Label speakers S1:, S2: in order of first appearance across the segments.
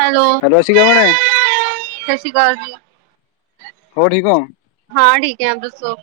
S1: Hello
S2: ਸਤਿ ਸ਼੍ਰੀ ਅਕਾਲ ਭੈਣੇ
S1: ਸਤਿ ਸ੍ਰੀ ਅਕਾਲ ਜੀ
S2: ਹੋਰ ਠੀਕ ਹੋ
S1: ਟਾਇਮ ਦੱਸੋ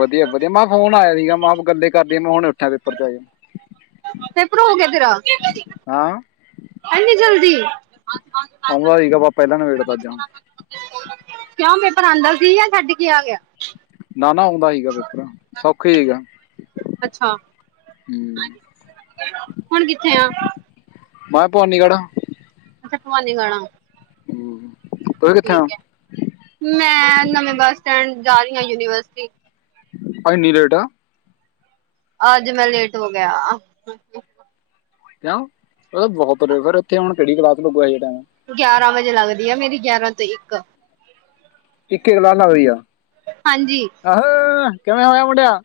S2: ਵਧੀਆ-ਵਧੀਆ ਮੈਂ ਫੋਨ ਆਇਆ ਸੀਗਾ ਮੈਂ ਗੱਲੇ ਕਰਦੀ ਮੈਂ ਹੁਣ ਉੱਠਿਆ ਪੇਪਰ ਚ ਆਏ
S1: ਤੇ ਪੇਪਰ ਹੋ ਗਿਆ ਤੇਰਾ
S2: ਹਾਂ
S1: ਇਨੀ ਜਲਦੀ
S2: ਆਉਂਦਾ ਸੀਗਾ ਵਾ ਪਹਿਲਾਂ ਨਬੇੜ ਤ ਜਾਂ
S1: ਪਰਾਂਦਾ ਸੀ ਜਾਂ ਛੱਡ ਕੇ ਆ ਗਿਆ
S2: ਨਾ-ਨਾ ਆਉਂਦਾ ਸੀਗਾ ਪੇਪਰ ਸੌਖਾ ਸੀਗਾ
S1: ਅੱਛਾ
S2: ਹ
S1: ਹੁਣ ਕਿੱਥੇ ਆ
S2: ਮੈਂ ਭਵਾਨੀਗੜ੍ਹ
S1: ਅੱਛਾ ਭਵਾਨੀ ਵਾਲਾ
S2: ਹਮ
S1: ਠੀਕ ਹੈ ਮੈਂ ਨਵੇਂ ਬੱਸ ਸਟੈਂਡ ਜਾ ਰਹੀ ਹ ਯੂਨੀਵਰਸਿਟੀ
S2: ਨੀਲੇਟਾ।
S1: ਅੱਜ ਮੈਂ ਲੇਟ ਹੋ ਗਿਆ।
S2: ਕਿਉਂ ਬਹੁਤ ਫਰ ਇੱਥੇ ਹੁਣ ਕਿਹੜ ਕਲਾਤ ਲਗਆ
S1: ਗਿਆਰਾਂ ਵਜੇ ਲੱਗਦੀ ਆ ਮੇਰੀ ਗਿਆਰਾਂ ਤੋਂ ਇੱਕ
S2: ਇੱਕ ਗਲਾ ਨਾ ਹੋਈ ਆ।
S1: ਹਾਂਜੀ
S2: ਆਹਹੋ। ਕਿਵੇਂ ਹੋਇਆ ਮੁੜਿਆ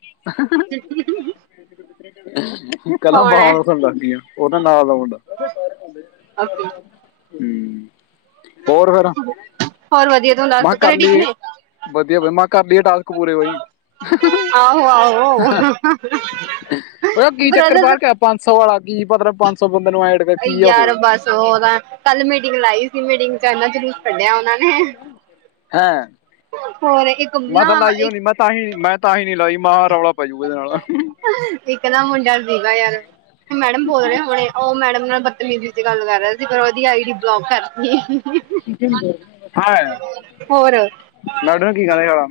S2: ਕਲਾਂ
S1: ਕੌਣ ਹੈ
S2: ਬਾਹ ਦਾਥਣਡ ਸੀਆਂ ਉਹਦਾ ਨਾਲ ਦਾ ਮੁੰਡਾ
S1: ਓਕੇ
S2: ਹਮ। ਹੋਰ ਫੇਰ
S1: ਹੋਰ ਵਧੀਆ ਤੂੰ ਦੱਸ
S2: ਮੈਂ ਕਿਹਾ ਕਰ
S1: ਘਰੇ ਠੀਕ
S2: ਲਈਏ
S1: ਨੇ
S2: ਵਧੀਆ ਬ ਮੈਂ ਕਰ ਲਈਏ ਟਕ ਪੂਰੇ ਕੋ
S1: ਆਹੋ ਆਹੋ
S2: ਉਹ ਕੀ ਚੱਕਰ
S1: ਬ੍ਰਦਰ
S2: ਪਾਾਰ ਕੇ ਪੰਜ ਸੌ ਭਾ ਕੀ ਪਤਾਲ ਪੰਜ ਸੌ
S1: ਯਾਰ ਬਸ ਉਹ ਤਾਂ ਕੱਲ ਮੇ ਲਾਈ ਸੀ ਮੀਟਿੰਗ ਚ ਇਹਨਾਂ ਜਲੂਸ ਕੱਢਿਆ ਉਹਨਾਂ ਨੇ
S2: ਹੈਂ
S1: ਹੋਰ ਇੱਕ
S2: ਮੈਂ
S1: ਨਾ
S2: ਤਾਂ ਲਾਈਓ
S1: ਇੱਕ
S2: ਨ ਮੈਂ ਤਾਂਹੀ ਮੈਂ ਤਾਂਹੀ ਨੀ ਲਾਈ। ਮ ਰੌਲਾ ਪੈ ਜੂਗਾ ਇਹਦੇ ਨਾਲ
S1: ਇੱਕ ਨਾ ਮੁੰਡਾ ਦੀਗਾ ਯਾਰ ਮੈਡਮ ਬੋਲ ਰਹੇ ਹੁਣੇ ਉਹ ਮੈਡਮ ਨਾਲ ਨ ਚ ਗੱਲ ਕਰ ਰਿਹਾ ਸੀ ਪਰ ਉਹਦੀ ਆਈ ਡੀ ਬਲੋਕ ਕਰੀ ਹੈ।
S2: ਹਾਂ
S1: ਹੋਰ
S2: ਮੈਂ ਉਹਨੂੰ ਕੀ ਕਹਿੰਦਾ ਸਾਲਾ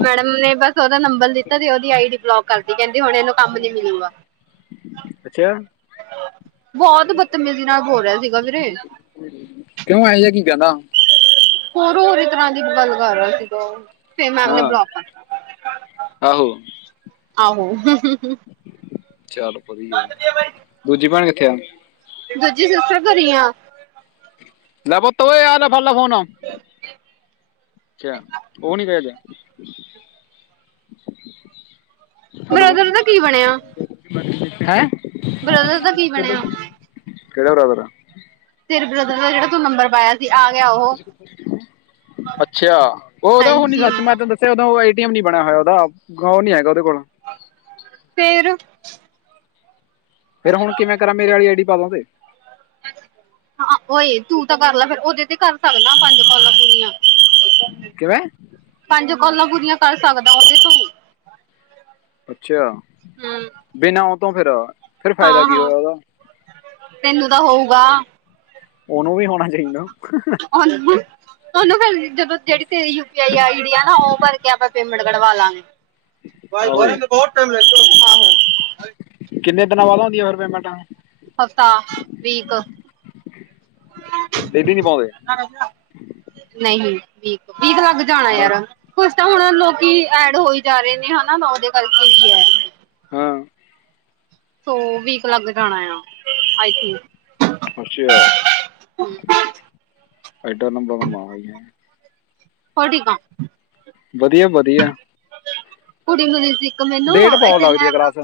S1: ਮੈਡਮ ਨੇ ਬਸ ਉਹਦਾ ਨੰਬਰ ਦਿੱਤਾ ਤੇ ਉਹਦੀ ਆਈ ਡੀ ਕਰਦੀ ਕਹਿੰਦੀ। ਹੁਣ ਇਹਨੂੰ ਕੰਮ ਨੀ ਮਿਲੂਗਾ
S2: ਅੱਛਾ।
S1: ਬਹੁਤ ਬਦਤਮੀਜ਼ੀ ਨਾਲ ਹੋੋ ਰਿਹਾ ਸੀਗਾ ਵੀਰੇ।
S2: ਕਿਉਂ ਐ ਜਾਂ ਕੀ ਕਹਿਦਾ।
S1: ਹੋਰ ਹੋਰ ਤਰ੍ਹਾਂ ਦੀ ਬਲਗਾ ਰਿਹਾ ਸੀਗਾ ਉਹ ਫ ਮਾਰ
S2: ਹਾਂ
S1: ਬਲਕ
S2: ਆਹੋ
S1: ਆਹੋ। ਹਮ ਹਮ ਹਮ।
S2: ਚੱਲ ਵਧੀਆ ਦੂਜੀ ਭੈਣ ਕਿ ਅੱਛਾ।
S1: ਦਰਜੀ ਸੱਸ ਘਰੀ ਆ।
S2: ਲੈ ਪੁੱਤ ੳ ਆ ਲੈ ਫੜਲੈ ਫੋਨ। ਹੈਲ
S1: ਬ੍ਰਦਰ ਦਾ
S2: ਹੈਂ
S1: ਬਰੋਦਰਰ ਦਾ ਕੀ ਬਣਿਆ
S2: ਕਿੜੇਿਆਰਾਰ
S1: ਤੇਰੇ ਬ੍ਰਦਰ ਦਾ ਜਿਹੜਾ ਤੂੰ ਨੰਬਰ ਪਾਇਆ ਸੀ ਆ ਗਿਆ ਉਹ
S2: ਅੱਛਾ ਉਹ ਉਦੋਂ ਹੁ ਨੀ
S1: ਹਾਂਜੀ
S2: ਸੱਚ ਮੈਂ ਤੈਨੂੰ ਦੱਸਿਆ ਦੋਂ ਨੀ ਬਿਆ ਹੋਇਆ ਉਹਦਾ ਉਹ ਨੀ ਹੈਗਾ ਉਹਦੇ ਕੋਲ
S1: ਫਰ ਹ
S2: ਫੇਿਰ ਹੁਣ ਕਿਵੇਂ ਕਰਾਂ ਮੇਰੇ ਵਾਲੀ ਆਈਡੀ ਪਾ ਦਉ ਤੇ
S1: ਹਾਂ ਓਏ ਤੂੰ ਕਰ ਲੈ ਫਿਰ ਉਹਦੇ ਤੇ ਕਰ ਸਕਦਾ ਪੰਜ ਕਾਲਾਂ ਪੂਰੀਆਂ
S2: ਕਿਵੇਂ
S1: ਪੰਜ ਕੋਲਾਂ ਕੁਰੀਆਂ ਕਰ ਸਕਦਾ ਉਹਦੇ ਤੁ
S2: ਅੱਛਾ ਬਿਨਾਂ ਉਹ ਤੋਂੋਂ ਫੇਿਰ ਫੇਿਰ
S1: ਹਾਂ
S2: ਫ਼ਾਇਦਾ ਕੀ
S1: ਹਾਂ
S2: ਹੋਇਆ ਉਹਦਾ
S1: ਤੈਨੂੰ ਤਾਂ ਹੋਊਗਾ
S2: ਉਹਨੂੰ ਵੀ ਹੋਣਾ ਚਾਹੀਦਾ
S1: ਉਹਨੂੰ ਉਹਨੂੰ ਫਿਰ ਜਦੋਂ ਜਿਹੜੀ ਤੇ ਯੂ ਪੀ ਆਈ ਆਈ ਆ ਨਾ ਉਹਰ ਮ ਕਢਵਾ ਲਾਂਗੇ ਭ
S2: ਆਹੋ
S1: ਘਰ ਬਹੁਤ ਟਾਈਮ ਲੱ
S2: ਵਰ ਪ ਮਟਗੇ
S1: ਹਫ਼ਤਾ ਵੀਕ
S2: ਡੇਲੀ ਨਹੀਂ ਪਾਉਂਦੇ
S1: ਨਹੀਂ ਵੀਕ ਵੀਕ ਲੱਗ ਜਾਣਾ
S2: ਮੈਂ
S1: ਯਾਰ ਕੁ ਤਾਂ ਹੁਣ ਲੋਕੀ ਐਡ ਹੋਈ ਜਾ ਰਹੇ ਨੇ ਹਨਾ ਉਹਦੇ ਕਰਕੇ ਵੀ ਹੈ
S2: ਹਾਂ
S1: ਸੋ ਵੀਕ ਲੱਗ ਜਾਣਾ ਆ ਆਈਕ
S2: ਅੱਛਾ ਏਡਾ ਨੰਬਰਾਂ ਦਾ ਮਾਂ ਹੈ
S1: ਹੋਡੀਕ
S2: ਵਧੀਆ ਵਧੀਆ
S1: ਕੁੜੀ ਨੂੰ ਦੇ ਸੀ ਇੱਕ ਮੈਨੂੰ
S2: ਲੇਟ ਬਹੁਉਣ
S1: ਇੱਥੇ
S2: ਲੱਗਦੀ
S1: ਮੈਂ
S2: ਹੈ ਕਲਾਸ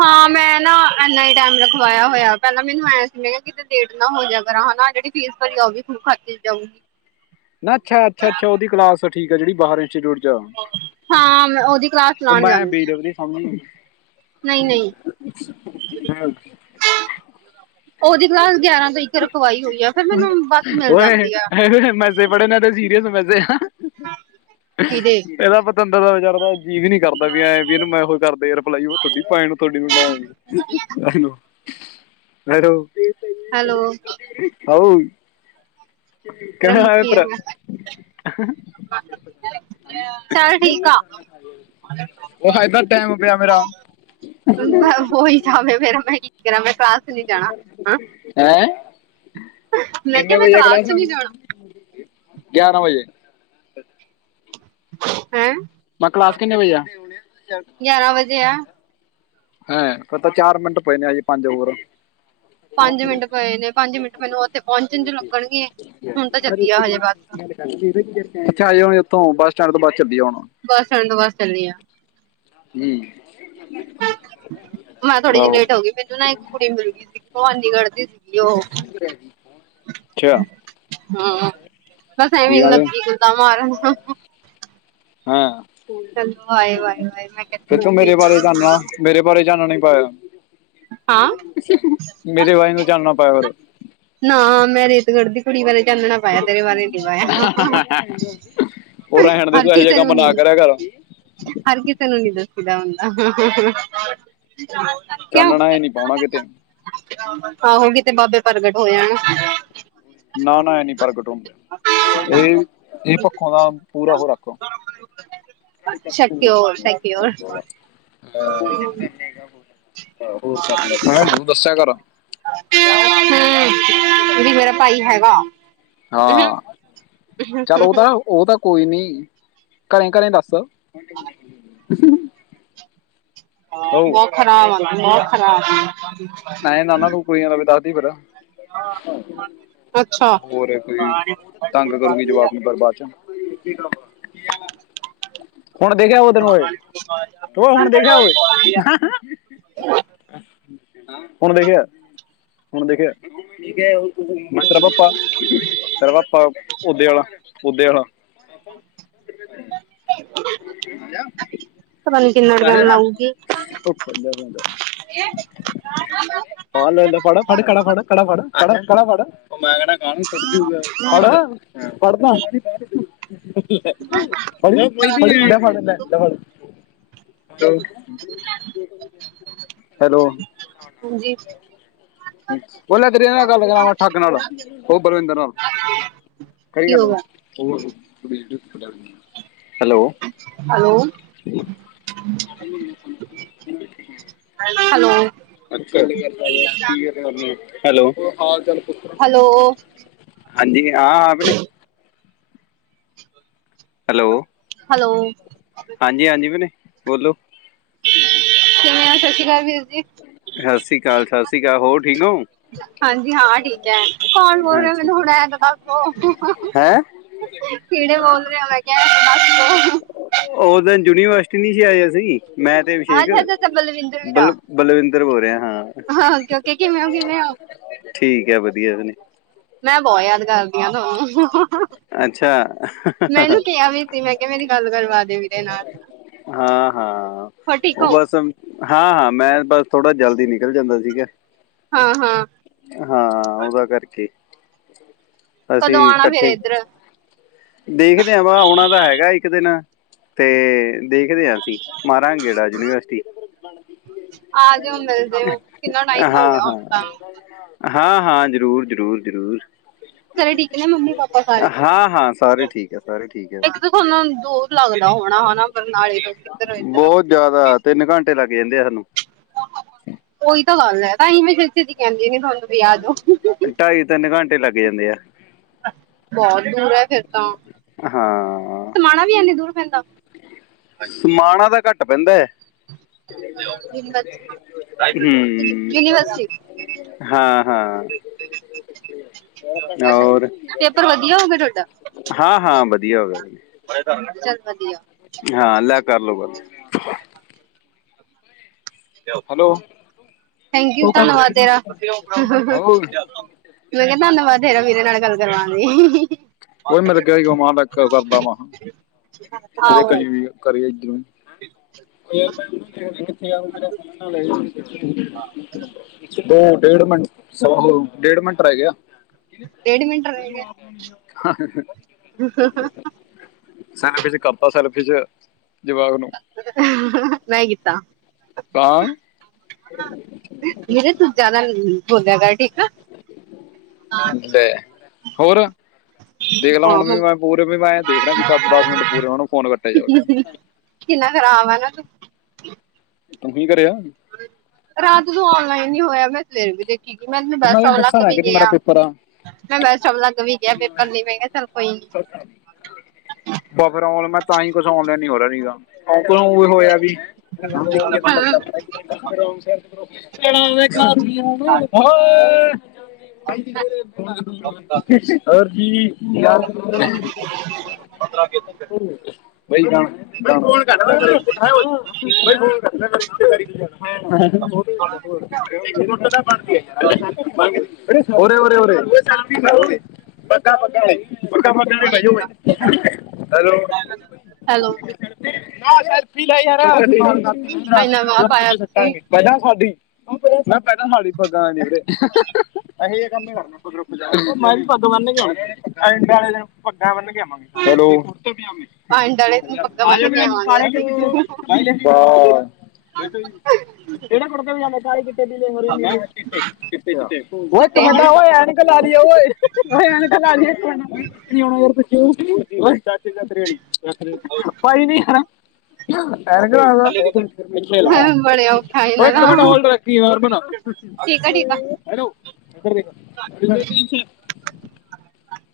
S1: ਹਾਂ ਮੈਂ ਨਾ ਇਨਾ ਹੀ ਟਾਈਮ ਲਖਵਾਇਆ ਹੋਇਆ ਪਹਿਲਾਂ ਮੈਨੂੰ ਐ ਕਿਤੇ ਲੇਟ ਨਾ ਹੋ ਜਾ ਕਰ ਜਿਹੜੀ ਫੀਸ ਭਰੀ ਉਹ ਵੀ ਖਰਚ ਜਾਊਗੀ
S2: ਨਾ ਅੱਛਾ-ਅੱਛਾ-ਅੱਛਾ ਉਹਦੀ ਕਲਾਸ ਠੀਕ ਆ ਜਿਹੜੀ [unintelligible] ੱ
S1: ਹਾਂ ਮੈਂ ਉਹਦੀ
S2: ਘੁੰਮਾਇ ਬੀ ਦੇ ਵਧੀ ਸਾਹਮਣੇ
S1: ਨਹੀਂ-ਨਹੀਂ, ਓਹਦੀ ਕਲਾਸ ਗਿਆਰਾਂ ਤੋਂ ਇੱਕ ਰਖਵਾਈ ਹੋਈ ਆ। ਫਿਰ ਮੈਨੂੰ ਬੱਸ ਮਿਲ ਜਾਂਦੀ ਆ
S2: [unintelligible] [inaudible]
S1: ਕਿਦੇ
S2: ਏਦਾ ਪ [unintelligible] ਕੀ ਵੀ ਨੀ ਕਰਦਾ ਵੀ ਐਂ ਵੀ ਇਹਨੂੰ ਮੈਂ ਕਰਦੇ ਰਿਪਲਾਈ [unintelligible] ਹੈਲੋ
S1: ਹੈਲੋ
S2: ਹਾਉ ਕਿਵੇਂ ਆਇਆ ਭਰਾ ਉਹ ਇਦਾਂ ਟਾਈਮ ਪਿਆ ਮੇਰਾ
S1: [inaudible] ਹਾਂ
S2: ਹੈਂ ਹੈ?
S1: ਮੈਂ
S2: ਕਿੰਨੇ
S1: ਕਿਹਾ ਮੈਂ
S2: ਵਜੇ ਆ ਕਲਾਸ
S1: ਚ ਨੀ ਜਾਣਾ
S2: ਗਿਆਰਾਂ ਵਜੇ
S1: ਹੈਂ?
S2: ਮੈਂ ਕਲਾਸ ਕਿੰਨੇ ਵਜੇ ਆ?
S1: ਗਿਆਰਾਂ ਵਜੇ ਆ
S2: ਹਂ, ਫ ਤਾਂ ਚਾਰ ਮਿੰਟ ਪਏ ਨੇ ਅਜੇ ਪੰਜ ਹੋਰ
S1: ਪੰਜ ਮਿੰਟ ਪਏ ਨੇ। ਪੰਜ ਮਿੰਟ ਮੈਨੂੰ ਓਥੇ ਪਹੁੰਚਣ ਚ ਲੱਗਣਗੇ। ਹੁਣ ਤਾਂ ਚੱਲੀ ਆ ਹਜੇ, ਬਸ
S2: ਤੋਂ ਬਸ ਸਟੈਂਡ ਤੋਂ, ਬਸ ਚੱਲੀਅ ਹੁਨ
S1: ਬੱਸ ਸਟੈਂਡ ਤੋਂ ਬਸ ਚਲੀਆਾਂ
S2: ਹਮ
S1: ਮੈਂ ਥੋੜੀ ਜੀ
S2: ਆਹੋ
S1: ਲੇਟ ਹੋ ਗੀ। ਮੈਨੂੰ ਨਾ ਇੱਕ ਕੁੜੀ ਮਿਲ ਗੀ ਸੀ, ਭਵਾਨੀਗੜ੍ਹ ਦੀ ਸੀਗੀ। ਉਹ,
S2: ਅੱਛਾ
S1: ਹਮ, ਬਸ
S2: ਕੀ
S1: ਐਵੇਂ
S2: ਕਹਿੰਦੇ
S1: ਲੱਗੀ ਗੱਲਾ ਮਾਰਨ
S2: ਹਾਂ
S1: ਚਲੋ ਆਏ ਵਾਏ ਵਾਏ ਮੈਂ
S2: ਫਿਰ ਤੂੰ ਮੇਰੇ ਬਾਰੇ
S1: ਕਿਹਾ
S2: ਜਾਣਨਾ, ਮੇਰੇ ਬਾਰੇ ਜਾਣਣੇ [inaudible]
S1: ਹਾਂ।
S2: ਮੇਰੇ ਵਾਈ, ਨੂੰ ਚੱਲਨਾ [inaudible]
S1: ਨਾ, ਮੈਂ ਰੇਤ ਕੱਢਦੀ ਕੁੜੀ ਬਾਰੇ ਕਨਣਾ ਪਾਇਆ, ਤੇਰੇ ਬਾਰੇ ਨੀ ਪਾਇਆ।
S2: ਉਹ ਰਹਿਣ ਦੇ
S1: ਹਰ
S2: ਤੂੰ ਇਹੋ ਜਿਹਾ
S1: ਕਿਸੇ ਨੂੰ
S2: ਕੰਮ
S1: ਨੀ,
S2: ਨਾ ਕਰਿਆ ਕਰ
S1: ਹਰ ਕਿਸੇ ਨੂੰ ਨੀ ਦੱਸੀਦਾ [inaudible] ਕਿਉਂ
S2: ਚਾਨਣਾ ਇਹ ਨੀ ਪਉਣਾ, ਕਿਤੇ
S1: ਆਹੋ, ਕੀਤੇ ਬਾਬੇ ਪ੍ਰਗਟ ਹੋਇਆ [inaudible]
S2: ਨਾ-ਨਾ ਐਨੀ ਪ੍ਰਗਟ ਹੂਂ, ਇਹ-ਇਹ ਪੱਖੋਂ ਦਾ ਪੂਰਾ ਹੋ ਰੱਖ
S1: ਸ਼ਕਿਓਰ ਸ਼ਕਿਓਰ
S2: [inaudible]
S1: ਹਮ, ਵੀ ਮੇਰਾ ਭਾਈ ਹੈਗਾ। ਹਮ
S2: ਹਾਂ। ਚੱਲ ਉਹਦਾ ਉਹ ਤਾਂ- ਕੋਈ ਨੀ ਘਰੇ-ਘਰੇ ਦੱਸ ਉਹ
S1: ਬਹੁਤ ਖਰਾਬ ਆ ਬਹੁਤ ਖਰਾਬ
S2: ਐਂ ਨਾ ਨਾ ਤੂੰ [unintelligible] [unintelligible]
S1: ਅੱਛਾ
S2: ਹੋਰ ਕੋਈ ਤੰਗ ਕਰੂਗੀ ਜਵਾਬ ਨੂੰ ਬਰਬਾਦ ਚ- ੇ [inaudible] ਹੁਣ ਦੇਖਿਆ ਉਹ ਤੈਨੂੰ ਹੋ ਉਹ ਹੁਣ ਦੇਖਿਆ ਓਏ ਹੁਣ ਦੇਖਿਆ ਹੁਣ ਦੇਖਿਆ ਦੇਖਿਆ ਓਹ [unintelligible] ਫਰਾ ਪਾਪਾ ਓਦੇ ਆਲਾ, ਓਦੇ ਆਲਾ।
S1: ਪਤਾ ਨੀ
S2: [unintelligible]
S1: ਕਿੰਨਾ ਟਾਈਮ
S2: ਦਾ
S1: ਲਾਊਗੀ
S2: ਫੜ ਕੜਾ ਫੜ ਕੜਾ ਫੜ ਕੜਾ ਫੜ ਕੜਾ ਫੜ ਫੜ ਟੁੱਟ ਜਊਗਾ ਫੜ ਫੜਦਾ [unintelligible] ੋ ਹੈਲੋ-ਹੈਲੋ
S1: ਹਾਂਜੀ।
S2: ਉਹ ਲ ਤੇਰੀ ਨਾਲ ਗੱਲ ਕਰਾਂ ਠੱਗ ਨਾਲ ਉਹ ਬਲਵਿੰਦਰ ਨਾਲ ਕਰੀ
S1: ਕੀ
S2: ਗੱਲ!
S1: ਹੋਗਾ
S2: [unintelligible] ਹੈਲੋ
S1: ਹੈਲੋ ਹੈਲੋ
S2: ੋ
S1: ਹੈਲੋ
S2: [unintelligible]
S1: [unintelligible]
S2: ਹੈਲੋ
S1: ਹੈਲੋ
S2: ਹਾਂਜੀ-ਹਾਂਜੀ ਵੀਣੇ ਬੋਲੋ- ਸਤਿ ਸ੍ਰੀ ਅਕਾਲ ਸਤਿ ਸ੍ਰੀ ਅਕਾਲ ਹੋ ਠੀਕ ਹੋ
S1: [unintelligible] ਹਾਂਜੀ ਹਾਂ ਠੀਕ ਹੈ। ਕੋਣ ਬੋਲ ਰਿਹਾ ਮੈਨੂੰ ਹੁਣ ਐ
S2: ਹੈ
S1: ਕਿਹੜੇ ਬੋਲ ਰਹੇ ਮੈਂ ਕਿਹਾ? ਦੱਸ ਦੋ
S2: ਉਹ ਦਿਨ ਯੂਨੀਵਰਸਿਟੀ ਨੀ ਸੀ ਆਏ, ।ਅਸੀਂ ਮੈਂ ਤੇ ਅਭਿਸ਼ੇਕ,
S1: ਅੱਛਾ ਅੱਛਾ ਅੱਛਾ ਬਲਵਿੰਦਰ ਵੀਰਾ
S2: ਬਲ-ਬਲਵਿੰਦਰ। ਹੋ ਰਿਹਾ।
S1: ਹਾਂ, ਕਿਉਂਕਿ ਕਿਵੇਂ ਹੋ, ਕਿਵੇਂ ਹੋ। [inaudible]
S2: ਠੀਕ ਹੈ, ਵਧੀਆ ਜੀ।
S1: ਮੈਂ ਬਹੁਤ ਯਾਦ ਕਰਦੀ ਹਾਂ, ਤੁਹਾਨੂੰ।
S2: ਅੱਛਾ
S1: ਮੈਨੂੰ ਇਹਨੂੰ ਕਿਹਾ ਵੀ ਸੀ ਮੈਂ ਕਿਹਾ ਮੇਰੀ ਗੱਲ ਕਰ- ਦੇ ਵੀਰੇ ਨਾਲ।
S2: ਹਾਂ। ਹਾਂ,
S1: ਹੋਰ ਠੀਕ
S2: ਉਹ
S1: ਹੋ
S2: ਬਸ ਹਾਂ, ਹਾਂ ਮੈਂ ਬਸ ਥੋੜ੍ਹਾ ਜਲਦੀ ਨਿਕਲ ਜਾਂਦਾ ਸੀਗਾ।
S1: ਹਾਂ-ਹਾਂ।
S2: ਹਾਂ, ਉਹਦਾ ਕਰਕੇ। ਅਸੀਂ
S1: ਕਦੋਂ ਆਉਣਾ ਫੇਰ
S2: ਇਕੱਠੇ
S1: ਇੱਧਰ
S2: ਦੇਖਦੇ ਵਾਂ, ਆਉਣਾ ਤਾਂ ਹੈਗਾ ਇੱਕ ਦਿਨ ਤੇ। ਦੇਖਦੇ ਹਾਂ ਅਸੀਂ, ਮਾਰਾਗੇ ਗੇੜਾ ਯੂਨੀਵਰਸਿਟੀ।
S1: ਆ ਜਾਓ ਮਿਲ ਜਾਇਓ ਕਿੰਨਾ ਟਾਈਮ ਹੋ ਗਿਆ ਹੁਣ
S2: ਹਾਂ-ਹਾਂ।
S1: ਤਾਂ
S2: ਹਾਂ-ਹਾਂ। ਜ਼ਰੂਰ, ਜ਼ਰੂਰ, ਜ਼ਰੂਰ।
S1: ਘਰੇ ਠੀਕ ਨੇ, ਮੰਮੀ-ਪਾਪਾ ਸਾਰੇ।
S2: ਹਾਂ ਹਾਂ ਸਾਰੇ ਠੀਕ ਹੈ ਸਾਰੇ ਠੀਕ ਹੈ
S1: ਇੱਕ ਤਾਂ ਤੁਹਾਨੂੰ ਦੂਰ ਲੱਗਦਾ ਹੋਣਾ ਹਨਾ, ਬਰਨਾਲੇ ਤੋਂ ਕਿਧਰ-ਇੱਧਰ
S2: ਬਹੁਤ
S1: ਉਹੀ-
S2: ਜ਼ਿਆਦਾ ਤਿੰਨ ਘੰਟੇ ਲੱਗ ਜਾਂਦੇ ਆ ਸਾਨੂੰ
S1: ਇਹੀ ਤਾਂ ਗੱਲ ਹੈ, ਤਾਂ ਅਸੀ ਵੀ ਛੇਤੀ-ਛੇਤੀ ਕਹਿੰਦੀ ਨਹੀਂ ਤੁਹਾਨੂੰ। ਵਿਆਹ ਦਿਓ।
S2: ਢਾਈ ਤਿੰਨ ਘੰਟੇ ਲੱਗ ਜਾਂਦੇ ਆ
S1: ਬਹੁਤ ਦੂਰ ਹੈ ਫਿਰ ਤਾਂ।
S2: ਹਾਂ।
S1: ਸਮਾਣਾ ਵੀ ਇਨੇ ਦੂਰ ਪੈਂਦਾ।
S2: ਸਮਾਣਾ ਦਾ ਘੱਟ- ਘੱਟ ਪੈਂਦਾ। ਹਮ
S1: ਯੂਨੀਵਰਸਿਟੀ।
S2: ਹਾਂ ਹਾਂ। ਹੋਰ,
S1: ਪੇਪਰ ਵਧੀਆ ਹੋ ਗਿਆ
S2: ਹਾਂ-ਹਾਂ ਵਧੀਆ ਹੋ ਗਿਆ।
S1: ਤੁਹਾਡਾ ਚੱਲ ਵਧੀਆ।
S2: ਹਾਂ, ਲੈ ਕਰ ਲੋ ਗੱਲ। ਹੈਲੋ
S1: ਥੈਂਕ-ਯੂ ਧੰਨਵਾਦ ਤੇਰਾ।
S2: ਹੈਲੋ ਉਹੀ
S1: ਮੈਂ ਕਿਹਾ ਧੰਨਵਾਦ ਤੇਰਾ ਵੀਰੇ ਨਾਲ ਗੱਲ ਕਰਵਾਨ ਲਈ
S2: ਉਹਹੀ ਮੇਰੇ ਕਿਹਾ ਮਾਂ ਦਾ ਕਰਦਾ ਵਾ [inaudible]
S1: ਆਹੋ
S2: [inaudible] [inaudible]
S1: ਹਾਂ
S2: ਦੋ ਡੇਢ ਮਿੰਟ ਸ ਡੇਢ ਮਿੰਟ ਰਹਿ ਗਿਆ
S1: ਡੇਢ ਮਿੰਟ ਰਹਿ ਗਿਆ
S2: ਸਾਨ ਪ ਸਲਪ ਚ
S1: ਨਹੀਂ ਕੀਤਾ
S2: ਤਾਂ
S1: ਵੀਰੇ ਤੂੰ ਜ਼ਿਆਦਾ ਬੋਲਿਆ ਕਰ ਠੀਕ ਆ
S2: ਲੈ ਹੋਰ ਦੇਖ ਲਾ ਹੁਣ
S1: ਆ
S2: ਵੀ ਮੈਂ ਪੂਰੇ ਵੀ ਮੈਂ ਦੇਖ ਰਿਹਾ ਵੀ ਕਦ ਮਿੰਟ ਪੂਰੇ ਹੋਣ ਫੋਨ ਕੱਟਿਆ ਜਾਵੇ
S1: ਕਿੰਨਾ ਖਰਾਬ ਆ ਤੇ ਹ
S2: ਤੁੂੰਸੀ ਕਰਿਆ [inaudible]
S1: ਰਾਤ ਨੂੰ ਔਨਲਾਈਨ ਨ ਹੋਇਆ ਮੈਂ ਸਵੇਰੇ ਵੀ ਦੇਖ ਮੈਂ
S2: ਉਹ
S1: ਬੈੱਸ
S2: ਤੈਨੂੰ
S1: ਸਟੋਪ
S2: ਦੱਸਾਂ
S1: ਲੱਗ
S2: ਨਾ
S1: ਵੀ
S2: ਕਿ ਜੀ ਮੇਰਾ
S1: ਗਿਆ
S2: ਪੇਪਰ ਆ
S1: ਮੈਂ ਬੈੱਸ ਸਟੋਪ ਲਗ ਵੀ ਗਿਆ ਪੇਪਰ ਨ ਮਹਿੰਗਾ ਚੱਲ ਕੋਈ ਨੀ
S2: ਬਸ ਫਿਰ ਆਨਲਾਈਨ ੋ [inaudible] ਔਰ ਜੀ ਕੀ ਹਾਲ ਹੈ ਪੁੱਠਾ ਹੋ ਹਾਂ ਦੁੱਡ ਤਾਂ ਬਣਦੀ ਹੋਰੇ ਹੋਰੇ ਹੋਰੇ ਹੈਲੋ
S1: ਹੈਲੋ
S2: ਨਾ ਫੀਲਈ ਯਾਰ [inaudible]
S1: ਇੰਨਾ ਵਾਹ ਪਾਇਆ ਤੁਸੀਂ।
S2: ਹ ਮੈਂ ਪਹਿਲਾਂ ਮਾੜੀ ਪਗ ਅਸੀਂ ਇਹ ਕੰਮ ਹੀ ਕਰਨਾ ਮ ਪੱਦ ਬੰਨਗੇ ਅੇ ਦਿਨ ਪੱਗਾਂ ਬੰਨ
S1: ਪੰਜ ਡਲੇ ਨੂੰ ਪੱਗਾਂ ਬੰਨ ਕੇ ਆਵਾਂਗੇ ਅਸੀਂ
S2: [inaudible] ਹੋਰ ਉਹ ਇੱਕ
S1: ਚਿੱਟੇ
S2: ਵੱਡਾ ਹੋਇਆ ਨ ਲ ਉਹ ਹੋਇਆ ਲ ਆ ਯਾਰ ਕਿ ਕਿ ਭਾਈ ਨੀ ਹੈ ਮਨ
S1: ਬੜੇ ਔਖਾ ਇਹਨਾਂ ਦਾ
S2: ਹਲਰ
S1: ਠੀਕ ਆ ਠੀਕ
S2: ਮਨ
S1: ਆ।
S2: ਹੈਲੋ ਹੈੋ